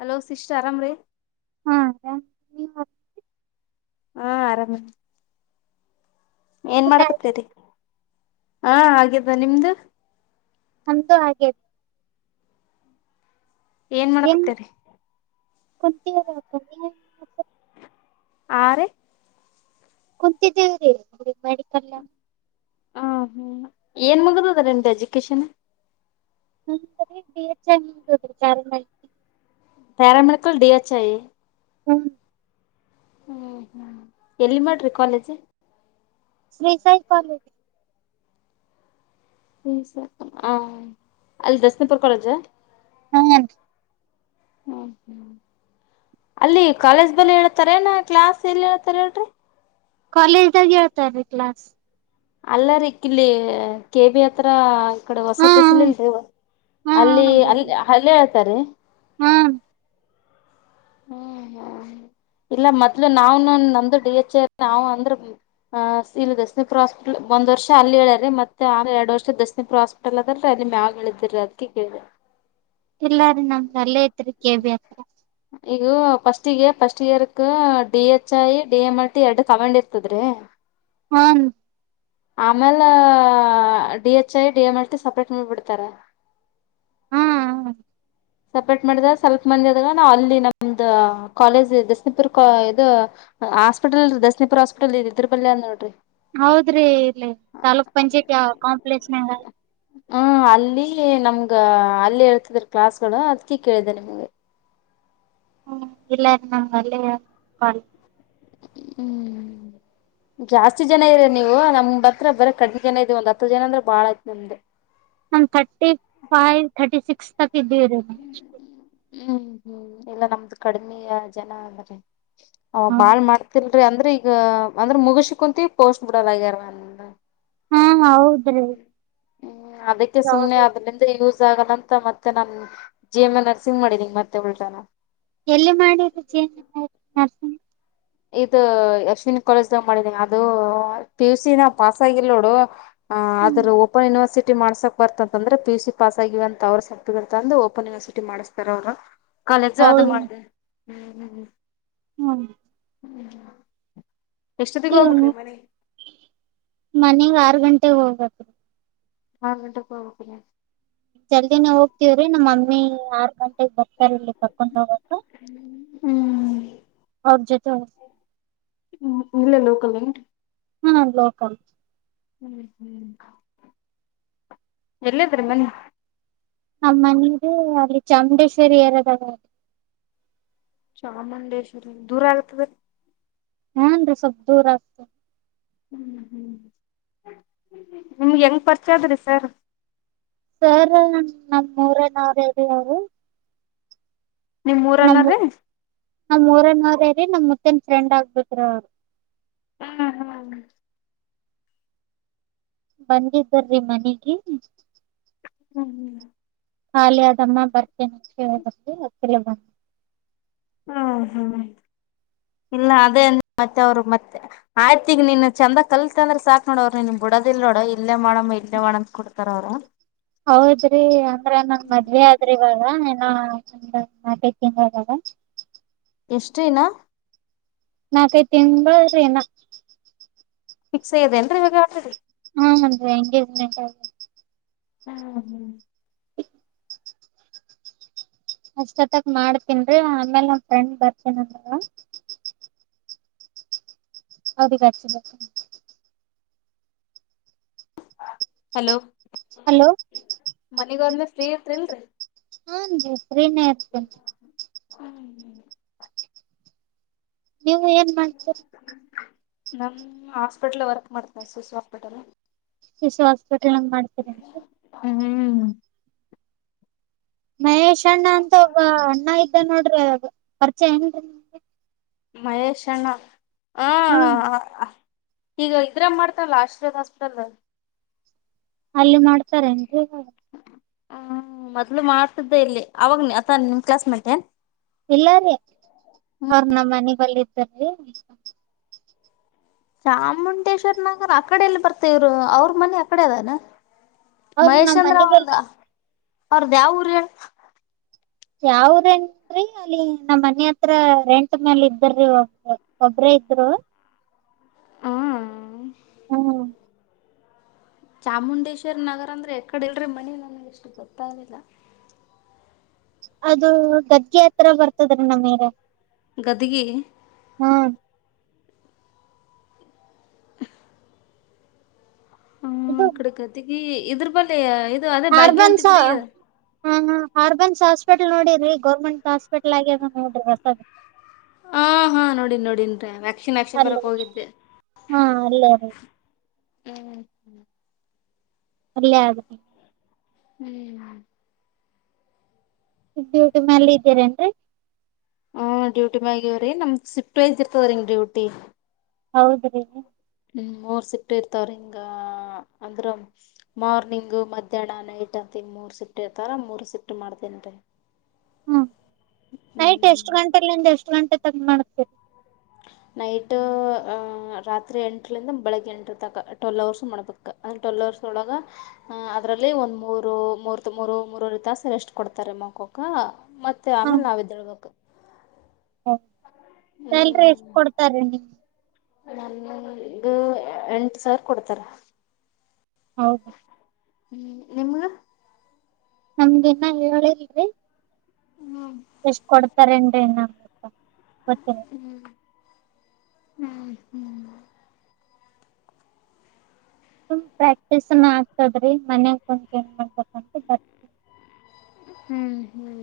Hello sister ಆರಾಮ್ ರೀ ಹಾ ಅಕ್ಕಾ ನೀವು. ಹಾ ಆರಾಮಿದ ಏನ್ ಊಟ ಆಯ್ತ್? ಮಾಡಕತ್ತೇರಿ ಹಾ ಆಗಿದ್ದ ನಿಮ್ದು. ನಮ್ದು ಆಗೆತ ಏನ್ ಮಾಡ್ಕೊತ್ತರೀ [unintelligible] ಆ ರೀ ಕುಂತಿದೇವರಿ [unintelligible] ಹ ಹ್ಮ್ ಏನ್ ಮುಗದುದ ನಿಮ್ದು education. [unintelligible] Paramedical paramedical D H I ಹ್ಮ್ ಹ್ಮ್ ಹ್ಮ್ ಎಲ್ಲಿ ಮಾಡ್ರಿ ಕಾಲೇಜ್ ಶ್ರೀಸಾಯಿ ಕಾಲೇಜ ಹ ಅಲ್ಲಿ ದಸನಿಪುರ್ ಕಾಲೇಜ ಹ್ಮ ಹ್ಞ ಹ ಅಲ್ಲಿ ಕಾಲೇಜ್ ಬಳಿ ಹೇಳ್ತಾರ ಏನ್ ಕ್ಲಾಸ್ ಎಲ್ಲಿ ಹೇಳ್ತಾರ ಹೇಳ್ರಿ. ಕಾಲೇಜ್ ದಾಗ್ ಹೇಳ್ತಾರೀ ಕ್ಲಾಸ್ ಅಲ್ಲ ರೀ ಕಿಲ್ಲಿ ಕೆಬಿ ಹತ್ರ ಈ ಕಡ ಹಾ ಹೊಸ ಹಾ ತಸಲಿಲ್ರರಿ ಹಾ ಅಲ್ಲಿ ಅಲ್ಲಿ ಅಲ್ಲೇ ಹೇಳ್ತಾರಿ ಹ್ಮ ಹ್ಮ್ ಹ್ಮ ಇಲ್ಲ ಮೊದ್ಲು ನಾವ್ನು ನಂದು ಡಿ ಎಚ್ ಎ ನಾವು ಅಂದ್ರ ಆ ಇಲ್ಲಿ ದಸನೀಪುರ ಹಾಸ್ಪಿಟಲ್ ಒಂದ ವರ್ಷ ಅಲ್ಲಿ ಹೇಳ್ಯಾರ್ ರಿ ಮತ್ತೆ ಎರಡು ವರ್ಷ ದಸನೀಪುರ ಹಾಸ್ಪಿಟಲ್. ಅದ ಅಲ್ಲರಿ ಅಲ್ಲಿ ಮ್ಯಾಗ ಹೇಳಿದ್ರರಿ ಅದಕ್ಕೆ ಕೇಳದೆ. ಇಲ್ಲಾರಿ ನಮ್ದ ಅಲ್ಲೇ ಐತಿರಿ ಕೆಬಿ ಹತ್ರ ಈಗು ಫಸ್ಟ್ಗ ಫಸ್ಟ್ ಇಯರ್ಕ್ D H I D M R T ಎರಡು ಕಮಾಂಡ್ ಇರ್ತದ್ರೀ ಹ್ಮನ್ರಿ ಆಮೇಲೆ D H I D M L T separate ಮಾಡಿ ಬಿಡ್ತಾರ ಹ್ಮ ಸಪ್ರೇಟ್ ಮಾಡಿದಾಗ ಸ್ವಲ್ಪ ಮಂದಿ ಆದಾಗ ನಾವು ಅಲ್ಲಿ ನಮ್ದ ಕಾಲೇಜ್ ದಸನಿಪುರ್ ಗ ಇದು ಹಾಸ್ಪಿಟಲ್ ರಿ ದಸನಿಪರ ಹಾಸ್ಪಿಟಲ್ ಇದರ ಬಲ್ಲೆ ಅದ ನೋಡ್ರಿ ಹೌದ್ರಿ ಇಲ್ಲಿ ತಾಲೂಕ್ ಪಂಚಾಯತಿ ಕಾಂಪ್ಲೆಕ್ಸನಾಗ್ ಹ್ಮ್ ಅಲ್ಲಿ ನಮ್ಗ ಅಲ್ಲೇ ಹೇಳ್ತಿದ್ರ ಕ್ಲಾಸ್ ಗಳು ಅದ್ಕಿ ಕೇಳಿದೆ ನಿಮ್ಗೆ ಹ್ಮ್ ಇಲ್ಲ ನಮ್ ಅಲ್ಲೇ [unintelligible] ಹೂ. ಜಾಸ್ತಿ ಜನ ಇದೀರ ನೀವು ನಮ್ ಹತ್ರ ಬರಿ ಕಡಿಮೆ ಜನ ಇದೀ ಒಂದ ಹತ್ತು ಜನ ಅಂದ್ರ ಬಾಳಯ್ತು ನಮ್ದು ಒಂದ್ ತರ್ಟಿ ಫೈವ್ ತರ್ಟಿ ಸಿಕ್ಸ್ ತಕ್ ಇದೀವಿರಿ ಹ್ಮ್ ಹ್ಮ್ ಇಲ್ಲ ನಮ್ದು ಕಡಿಮೆಯ ಜನ ಅದರಿ ಹ್ ಹ ಬಾಳ್ ಮಾಡ್ತಿಲ್ರಿ ಅಂದ್ರೆ ಈಗ ಅಂದ್ರೆ ಮುಗಸ ಕುಂತೀ ಪೋಸ್ಟ್ ಬಿಡಲ್ ಆಗ್ಯಾರ ಹಾ ಹೌದು ಹ್ಮ ಹ್ಮ್ ಅದಕ್ಕೆ ಸುಮ್ನೆ ಹೌದು. ಅದರಿಂದ ಯೂಸ್ ಆಗಲ್ಲ ಅಂತ ಮತ್ತೆ ನಾನ್ ಜಿ ಎಮ್ ಎ ನರ್ಸಿಂಗ್ ಮಾಡಿದೀ ಮತ್ತೆ ಉಲ್ಟಾನ ಎಲ್ಲಿ ಮಾಡಿದು ನೀವು ನರ್ಸಿಂಗ್. ಇದು ಯಶ್ವಿನಿ ಕಾಲೇಜ್ದಾಗ್ ಮಾಡಿದೀನಿ ಅದು ಪಿ ಯು ಸಿನ ಪಾಸ್ ಆಗಿಲ್ ನೋಡು. ಹ ಆದ್ರ ಓಪನ್ ಯನಿವರ್ಸಟಿ ಮಾಡ್ಸಕ್. ಬರ್ತಂತಂದ್ರ ಪಿ ಯು ಸಿ ಪಾಸ್ ಆಗಿವ ಅಂತ ಅವ್ರ ಸರ್ಟಿಫಿಕೇಟ್ ಅಂದು ಓಪನ್ ಯೂನಿವರ್ಸಟಿ ಮಾಡಿಸ್ತಾರ ಅವರು ಕಾಲೇಜು ಅದು ಹೌದ ಮಾಡ್ದ. ಹ್ಮ್ ಹ್ಮ್ ಎಷ್ಟೊತ್ತಿಗೆ ಹೋಗ್ಬೇಕ್ರೀ ಮನೆಗೆ. ಮನೆಗೆ ಆರು ಗಂಟೆಗೆ ಹೋಗಬೇಕು. ಆರು ಗಂಟೆಗೆ ಹೋಗಬೇಕಾ. ಜಲ್ದಿನ ಹೋಗ್ತವ್ರಿ ನಮ್ಮ ಮಮ್ಮಿ ಆರ್ ಗಂಟೆಗೆ ಬರ್ತಾರ ಇಲ್ಲಿ ಕರ್ಕೊಂಡ್ ಹೋಗಕ್ ಹ್ಮ್ ಅವರಜೊತೆ. ಹ್ಮ್ ಇಲ್ಲೆ ಲೋಕಲ್ಲೇನ ಹಾ ಲೋಕಲ್ ಹ್ಮ್ ಹ್ಮ್ ಎಲ್ಲಿದ್ರ ಮನಿ. ಆ ಮನದು ಅಲ್ಲಿ ಚಾಮುಂಡೇಶ್ವರಿ ಏರಿಯಾದಲ್ಲಿ. ಚಾಮುಂಡೇಶ್ವರಿ ದೂರ ಆಗ್ತದ. ಹುನ್ರಿ ಸ್ವಲ್ಪ ದೂರ ಆಗ್ತದ. ಹ್ಮ್ ಹ್ಮ್ ನಿಮ್ಗೆ ಹೆಂಗ್ ಪರಿಚಯ ಸರ್ ಸರ್ ನಮ್ಮ ಊರ ನಾವ್ರ ಅವ್ರು. ನಿಮ್ ಊರನವರೇ. ನಮ್ ಊರಿನವರೇ ರೀ ನಮ್ಮ ಮುತ್ತಿನ ಫ್ರೆಂಡ್ ಹಾಗಿಬೇಕ್ರಿ ಅವ್ರು. ಹ್ಮ್ ಹ್ಮ್ ಬಂದಿದ್ದರೀ ಮನೆಗೆ. ಹ್ಮ್ ಹ್ಮ್ ಖಾಲಿ ಆದಮ್ಮ [unintelligible] ಹ್ಮ ಹ್ಮ್ ಇಲ್ಲ ಅದೇ ಮತ್ತೆ ಅವ್ರು ಮತ್ತೆ. ಆಯ್ತಿಗ ನೀನ್ ಚಂದಾಗ ಕಲ್ತತ್ಂದ್ರ ಸಾಕ್ ನೋಡ ಅವ್ರು ನಿನ್ಗ್ ಬಿಡದಿಲ್ ನೋಡ ಇಲ್ಲೇ ಮಾಡಮ್ಮ. ಕೊಡ್ತಾರ ಅವ್ರು. ಹೌದ್ರಿ ಅಂದ್ರ ನನ್ ಮದ್ವೆ ಆದ್ರಿ ಇವಾಗ ಏನ. [unintelligible] ಎಷ್ಟೇನಾ. ನಾಲ್ಕು ಐದು ತಿಂಗಳು. ಫಕ್ಸ್ ಅ್ಯದೇನ್ರಿ ಇವ್ರರಿ. ಹಾ ಅಂದ್ರೆ ಎಂಗೇಜ್ಮೆಂಟ್ ಆಗೆ. ಹ್ಮ ಹ್ಮ ಅಷ್ಟೊತ್ತಗ್ ಮಾಡ್ತನ್ರೀ ಆಮೇಲ್ ನಮ ಫ್ರೆಂಡ್ ಬರ್ತನ ಅಂದಾಗ ಹೌದ. ಹಲೋ ಹಲೋ ಮನೆಗೆ ಹೋದ್ಮೇಲೆ ಫ್ರೀ ಇರ್ತ್ರಿಲ್ರರಿ. ಹುನ್ರಿ ಫ್ರೀ ನೇ ಇರ್ತೀನಿ. [inaudible] ನೀವು ಏನ್ ಮಾಡ್ತೀರಿ. ನಾವು ಹಾಸ್ಪಿಟಲ್ ವರ್ಕ್ ಮಾಡ್ತನಿರೀ ಶಿಶು ಹಾಸ್ಪಿಟಲ್. ಶಿಶು ಹಾಸ್ಪಿಟಲ್ಂಗ್ ಮಾಡ್ತೀರಿ. ಹ್ಮ್ಮ್ ಮಹೇಶ್ ಅಣ್ಣ ಅಂತ ಒ ಅಣ್ಣ ಇದ್ದ ನೋಡ್ರಿ ಪರಿಚಯ ಏನ್ೀ ಮಹೇಶ್ ಅಣ್ಣ ಹ ಹ್ಮ್ ಈಗ ಇದ್ರ ಮಾಡ್ತಾರಲ್ಲ ಆಶೀರ್ವಾದ ಹಾಸ್ಪಿಟಲ್ ಅಲ್ಲಿ ಮಾಡ್ತಾರೆ ಎಂತ ಹ ಹ ಮೊದ್ಲು ಮಾಡ್ತಿದ್ದೆ ಇಲ್ಲಿ ಅವಾಗನ ಅತ ನಿಮ್ ಕ್ಲಾಸ್ ಮೇಟ್ ಏ ಇಲ್ಲಾರಿೀ ಅವ್ರ ನಮ್ಮ ಮನೆ ಬಲಿ ಇದತರೀ ಚಾಮುಂಡೇಶ್ವರ್ ನಗರ ಅಕಡೆ ಎಲ್ಲಿ ಬರ್ತೇವರು ಅವ್ರ ಮನಿ ಅಕಡೆ ಅದಾನ ಅವ್ರ ಮಹೇಶ್ ನಮ್ ಮನಿ ಅಂದ್ರಾವ ಒಂದ ಬಲ್ಲಿ ಅವ್ರದ್ದ ಯಾವ ಊರು ಹೇಳ ಯಾವುರ ೀ ಅಲ್ಲಿ ನಮ್ಮ್ ಮನೆ ಹತ್ರ ರೆಂಟ್ ಮೇಲ್ ಇದ್ದ್ರಿ ಒ ಒಬ್ರೇ ಇದ್ರು ಹ ಹ್ಮ ಚಾಮುಂಡೇಶ್ವರಿ ನಗರ ಅಂದ್ರೆ ಎಕಡೆ ಇಲ್ರ ಮನ ನನಗೆ ಎಷ್ಟು ಗೊತ್ತಾಗಲಿಲ್ಲ ಅದು ಗದಗೆ ಹತ್ರತ್ರ ಬರ್ತದ್ರೀ ನಮಗೆ ಗದಗೆ ಹ್ಮ್ ಹ್ಮ ಇದು ಇ ಕಡೆ ಗತಿಗಿ ಇದ್ರ ಬಳಿ ಇದು ಅದೇ ಭಾಗ್ಯವಂತಿ ಹಾರ್ಬನ್ಸ ಗುಡಿ ಹಾ ಹಾರ್ಬನ್ ಹಾಸ್ಪಿಟಲ್ ನೋಡಿ್ರರಿ ಗೌರ್ಮೆಂಟ್ ಹಾಸ್ಪಿಟ್ಲ್ ಆಗ್ಯ ನೋಡ್ರಿ ಹೊಸದ ಹಾ ಹಾ ನೋಡನ್ ನೋಡಿಂರಿ ವ್ಯಾಕ್ಸಿನ್ ಹಾಕ್ಸ್ಕೊಂಡು ಅಲ್ಲಿ ಬರೋಕ್ಕೆ ಹೋಗಿದ್ದೆ ಹಾ ಅಲ್ಲೇ ರಿ ಹ್ಮ್ ಹ್ಮ ಅಲ್ಲೇ ಆೆ ಹ್ಮ್ ್ಯಟ ಮಲ್ಲಿ ಇದ್ದೀರೇನ್್ರರಿ ಹ ಡ್ಯೂಟಿ ಮಗವ್ರೀ ನಮ್ದ್ ಶಿಫ್ಟ ವಸ್ ಇರ್ದರಿಿ ಡ್ಯೂಟಿ ಹೌದ್ರೀ ಹ್ಮ ಮೂರ್ ಶಿಫ್ಟ್ ಇರ್ತವ್ರ ಹಿಂಗ ಅಂದ್ರ ಮಾರ್ನಿಂಗ್ ಮಧ್ಯಾಹ್ನ ನೈಟ್ ಅಂತ ಮೂರ್ ಶಿಫ್ಟ್ ಇರ್ತಾರ ಮೂರ್ ಶಿಫ್ಟ್ ಮಾಡ್ತೇನರಿ ಹ್ಮ್ ನೈಟ್ ಹ್ಮ್ ಎಷ್ಟು ಗಂಟೆಲಿಂದ ಎಷ್ಟು ಗಂಟೆ ತಗ ಮಾಡತೀರಿ ನೈಟ ರಾತ್ರಿ ಎಂಟರಿಂದ ಬೆಳಗ್ಗೆ ಎಂಟರ ತಕ ಟ್ವೆಲ್ ಅವರ್ಸ್ು ಮಾಡ್ಬೇಕು ಟ್ವೆಲ್ ಹೌರ್ಸ ಹೊಳಗ ಅ ಅದರಲ್ಲಿ ಒಂದ್ ಮೂರು ಮೂರ್ ಮೂರು ಮೂರೂರು ತಾಸು ಎಷ್ಟು ಕೊಡ್ತಾರೆ ಮಕ [unintelligible] ಮತ್ತೆ ಆಮೇಲೆ ನಾವ ಎದ್ದೇಳ್ಬೇಕು. ಹ ಸ್ಯಾಲ್ರಿ ಎಷ್ಟ ಕೊಡ್ತಾರ ನೀ. ನನ್ಗೆ ಎಂಟು ಸಾವಿರ ಕೊಡ್ತಾರ. ಹೌದಾ. ಹ್ಮ್ ನಿಮ್ಗ. ನಮ್ಗೆ ನ ಹೇಳಲೀರಿ ಎಷ್ಟ್ ಕೊಡ್ತಾರೇನ್ರಿ ಗೊತ್ತಿಲ್ಲ. ಸುಮನ್ ಪ್ರಾಕ್ಟೀಸ್ನ ಆಗ್ತದ್ರೀ ಮನ್ಯಾಗಂ ಬಂದು ಏನ್ ಮಾಡ್ಬೇಕ ಅಂತ ಹ್ಮ್ ಹ್ಮ್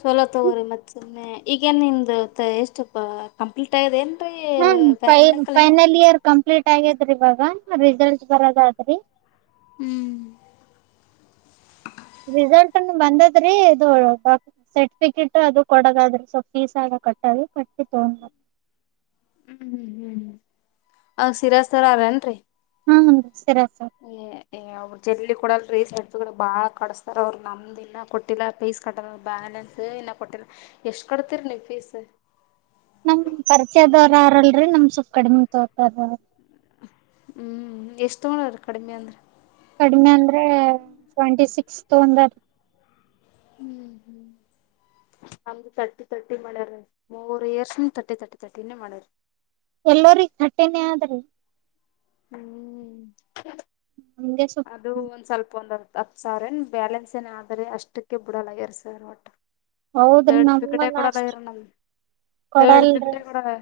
ಚೊಲೋ ತಗೋ್ರಿ ಮತ್ತ್ ಸುಮ್ಮನೆ ಈಗೇನ್ ನಿಮ್ದ ಎಷ್ಟಪ್ಪ ಕಂಪ್ಲೀಟ್ ಆಯದ ಏನ್ ರೀ ಹ್ಮ್ ಫೈ ಪ್ಯಾರಾಮೆಡಿಕಲನೇ. ಫೈನಲ್ ಇಯರ್ ಕಂಪ್ಲೀಟ್ ಆಗ್ಯಿದ್ರಿ ಇವಾಗ ರಿಸಲ್ಟ್ ಬರೋದ ಆದರಿ [inaudible] ಹೂ [inaudible] ರಿಸಲ್ಟ ಅನು ಬಂದದ್ರೀ ಇದು [inaudible] ಸರ್ಟಿಫಿಕೇಟ್ ಅದು ಕೊಡದಾದ್ರೆ ಸ್ವಲ್ಪ ಫೀಸ್ ಆದ ಕಟ್ಟದು ಕಟ್ಟಿ ತಗೊಂಡ್ ಬಂದ [inaudible] ಹೂ ಹೂ ಅ ಸಿರಸ್ತರ ಅದ ಏನರಿ. [inaudible] ಹಾ ಹ ನಮಸ್ಕಾರ ಅಮ್ಮ. [inaudible] ಏ ಏ ಅವಕ ಎಲ್ಲಿ ಕೂಡಲ್ ರೀ ಸೆಟೀದರ ಬಾಳ ಕಡಸ್ತಾರ ಅವರ ನಮ್ಮ [inaudible] ಇನ್ನ ಕೊಟ್ಟಿಲ್ಲ ಪೀಸ್ ಕಟ್ಟದ ಬ್ಯಾಲೆನ್ಸ್ ಇನ್ನ ಕೊಟ್ಟಿಲ್ಲ ಎಷ್ಟ್ ಕಟ್ತೀರಿ ನೀವ್ ಪೀಸ್? [inaudible] ನಮ್ಮ ಪರಿಚಯದವರಲ್ರಿ ನಮ್ಮ ಸುಪ್ ಕಡಿಮೆ ತೋತರಾ ಬಾಳ [inaudible] ಹೂ ಎಷ್ಟ ತಗೊಂಡರ ಕಡಿಮೆ ಅಂದ್ರ [inaudible] ಕಡಿಮೆ ಅಂದ್ರೆ ಟ್ವೆಂಟಿ ಸಿಕ್ಸ್ ತೊಗೊಂದಾರ. [inaudible] ಹೂ [inaudible] ನಮ್ದು ತರ್ಟಿ ತರ್ಟಿ ಮಾಡ್ಯಾರ ಮೂರು ಇಯರ್ಸ್ ತರ್ಟಿ ತರ್ಟಿ ತರ್ಟಿನೇ ಮಾಡ್ಯಾರ. [inaudible] ಎಲ್ಲರಿಗ ತರ್ಟಿನ ಅದ ರೀ [inaudible] ಹೂ [inaudible] ಹೆಂಗಸು [inaudible] ಅದು ಒಂದ್ ಸ್ವಲ್ಪ ಒಂದ ಹತ್ತ ಹತ್ತು ಸಾವಿರ ಏನ್ ಬ್ಯಾಲೆನ್ಸ್ ಏನ ಆದ್ರರೆ ಅಷ್ಟಕ್ಕೆ ಬಿಡಲ್ಲ ಎರ್ ಸ್ಯಾರ ಒಟ್ಟ. [inaudible] ಹೌದ್ರಿ ಸರ್ಟಿಫಿಕಟೆ ನಮ್ಮನ್ ಕೂಡಲ್ಲ ಅಷ್ಟ ಆಗಿರಲ್ಲ ನಮ್ಮದ. [inaudible] ಕೊಡಲ್ರಿ ಸರ್ಟಿಫಿಕೆಟ್ ಕೂಡಲ್ಲ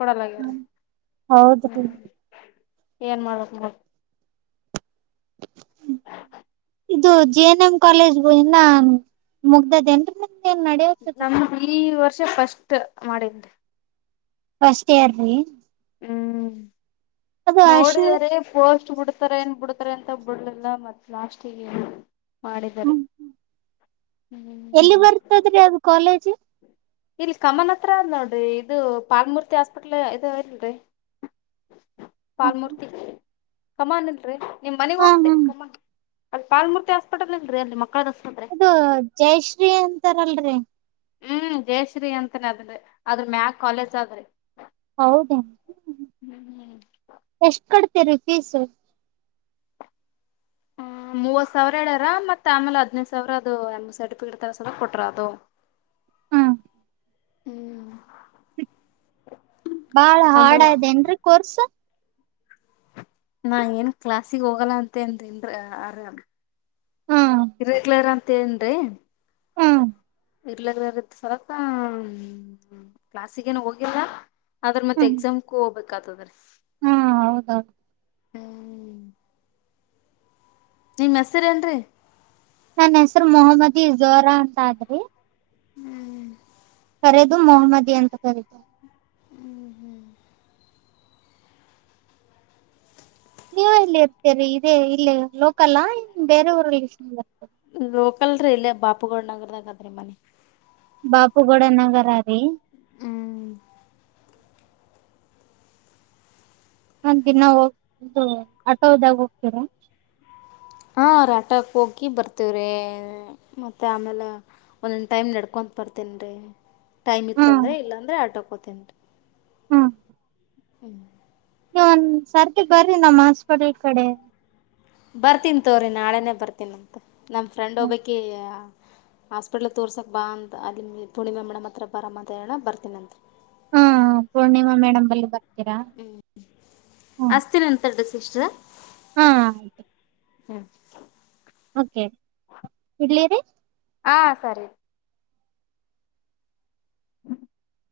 ಕೊಡಲಾಗ್ಯಾರ ಹೂ ಹೌದ್ರಿ [inaudible] ಏನ್ ಮಾಡಬೇಕ ನೋಡ. [inaudible] ಇದು ಜೆ ಎನ್ ಎಂ ಕಾಲೇಜ್ ಗಳ ಇನ್ನ ಮುಗದದ ಏನ್ರೀ ಮತ್ತ? [inaudible] ನಮ್ಮದ ಈ ವರ್ಷ ಫಸ್ಟ್ ಮಾಡಿತ್ತಿ. [inaudible] ಫಸ್ಟ್ ಇಯರ್ ರೀ. [inaudible] ಹ್ಮ್ ಅದು ಅಶ ನೋಡಿದರೆ ಪೋಸ್ಟ್ ಬಿಡ್ [inaudible] ಬಿಡ್ತಾರೆ ಏನ್ ಬಿಡ್ತಾರೆ ಅಂತ ಬಿಡಲಿಲ್ಲ ಮತ್ತ ಲಾಸ್ಟ್ ಗೇ ಏನ್ ಮಾಡಿದರೆ. [inaudible] ಎಲ್ಲಿ ಬರ್ತದ್ರಿ ಅದು ಕಾಲೇಜ್? [inaudible] ಇಲ್ಲಿ ಕಮನ್ ಹತ್ತರ ನೋಡ್ ಇದು ಪಾಲ್ಮೂರ್ತಿ ಹಾಸ್ಪಿಟಲ್ ಇದೆ ಇಲ್ಲರಿ. [inaudible] ಹಾ ಪಾಲ್ಮೂರ್ತಿ ಕಮಾನ ಅಲ್ಲರಿ ನಿಮ್ಮ ಮನೆಗ್ ಹಾ ಹೋಗುತ್ತೆ ಕಮಾನ್ [inaudible] ಅಲ್ಲಿ ಪಾಲ್ಮೂರ್ತಿ ಹಾಸ್ಪಿಟಲ್ ಇಲ್ಲರಿ ಅಲ್ಲಿ ಮಕ್ಕಳದ ಆಸ್ಪತ್ರೆ. [inaudible] ಇದು ಜಯಶ್ರೀ ಅಂತಾರ ಅಲ್ಲರಿ. [inaudible] ಹೂ ಜಯಶ್ರೀ ಅಂತನ ಅದ ರಿ ಅದರ ಮೇಲೆ ಕಾಲೇಜ್ ಅದ ರಿ. [inaudible] ಹೌದಾ ಎಷ್ಟ್ ಕಡ್ತಿರಿ ಫೀಸ್? [inaudible] ಮೂವತ್ತ ಸಾವಿರ ಹೇಳ್ಯಾರ ಮತ್ತ ಆಮೇಲೆ ಹದಿನೈದು ಸಾವಿರ ಅದು ನಮ್ಮ ಸರ್ಟಿಫಿಕೆಟ್ ತಗ್ಸೋದಕ್ಕ ಕೊಟ್ಟಾರ್ ಅದು [inaudible] [inaudible] ಹಾ ಹೂ [inaudible] ಬಾಳ ಹಾರ್ಡ್ ಅದ ಏನ್ ರಿ ಕೋರ್ಸ್? [inaudible] ನಾ ಏನ್ ಕ್ಲಾಸಿಗೆ ಹೋಗಲ್ಲ ಅಂತೇನರಿ ರ ಆರಮೀ ಹೋಕ್ನ. [inaudible] ಹಾ ಇರ್ ರೆಗುಲರ್ ಅಂತೇನ ರಿ. [inaudible] ಹೂ [inaudible] ಇರ್ ರೆಗುಲರ್ ಇತ್ತ ಸಲತ್ತ ಕ್ಲಾಸಗೇನು ಹೋಗಿಲ್ಲ. [inaudible] ಆದರ ಮತ್ತ ಹ್ಮ್ ಎಕ್ಸಾಮ್ ಕೂ ಹೋಗ್ಬೇಕ ಆತದ್ರೀ. [inaudible] ಹಾ ಹೌದ ಹೌದು [inaudible] ಹ್ಮ್ ನಿಮ್ಮ ಹೆಸರ ಏನ್ರರಿ? ನನ್ನ ಹೆಸರ ಮೊಹಮ್ಮದಿಝೋರಾ ಅಂತ ಆದ್ರಿ [inaudible] ಹೂ [inaudible] ಕರೆದು ಮೊಹಮ್ಮದಿ ಅಂತ ಕರಿತಾರ ನೀವ್ ಎಲ್ಲಿ ಇರ್ತೀರಿ ಇದೇ ಇಲ್ಲೆ ಲೋಕಲಾ ಬೇರೆ ಊರಲ್ಲಿರ್ತೀರಾ ಅಂದೆ. ಲೋಕಲ್ರಿ ಇಲ್ಲೆ ಬಾಪುಗೌಡ ನಗರದಾಗದ್ರೀ ಮನಿ ಬಾಪುಗೌಡ ನಗರ ರೀ. ಹ್ಮ್ ನ ದೀನ್ನಾ ಹೋಗ [unintelligible] ರೋದು ಆಟೋದಾಗ ಹೋಗ್ತೀರಾ. ಹಾ ರಿ ಆಟೋಕ್ ಹೋಗಿ ಬರ್ತೀವ್ರೀ ಮತ್ತ ಆಮ್ಯಾಲ ಒನೊನ್ ಟೈಮ್ ನಡ್ಕೊಂತ ಬರ್ತೀನ್ರಿ. ಟೈಮ್ ಹಾ ಇತ್ತಂದ್ರ ಇಲ್ಲಂದ್ರ ಆಟೋಕ್ ಹೋಗ್ತೀನ್ರೀ. ಹ್ಮ್. ನೀವ್ ಒಂದ್ ಸರ್ತಿ ಬರ್ರಿ ನಮ್ಮ್ ಹಾಸ್ಪಿಟಲ್ ಕಡೆ. ಬರ್ತೀನ ತೋರಿ ನಾಳೆನೇ ಬರ್ತೀನಂತ ನಮ್ಮ ಫ್ರೆಂಡ್ ಒಬ್ಬಕಿ ಹಾಸ್ಪಿಟ್ಲ್ಕ್ ತೋರ್ಸಕ ಬಾ ಅಂತ ಅಲ್ಲಿ ಮ ಪೂರ್ಣಿಮಾ ಮೇಡಂ ಹತ್ರ ಬಾರಮ್ಮ ಅಂತ ಹೇಳಣ ಬರ್ತೀನಂತ್ರಿ. ಹಾ ಪೂರ್ಣಿಮಾ ಮೇಡಮ್ ಬಲ್ಲಿ ಬ ಹ್ಮ್ ಹಸ್ತಿನಂತ್ ತಡ್ರಿ ಸಿಸ್ಟರ. ಹ. ಹ್ಮ್ [unintelligible] ಓಕೆ. ಲೇರಿ ಹಾ ಸರಿ- [inaudible]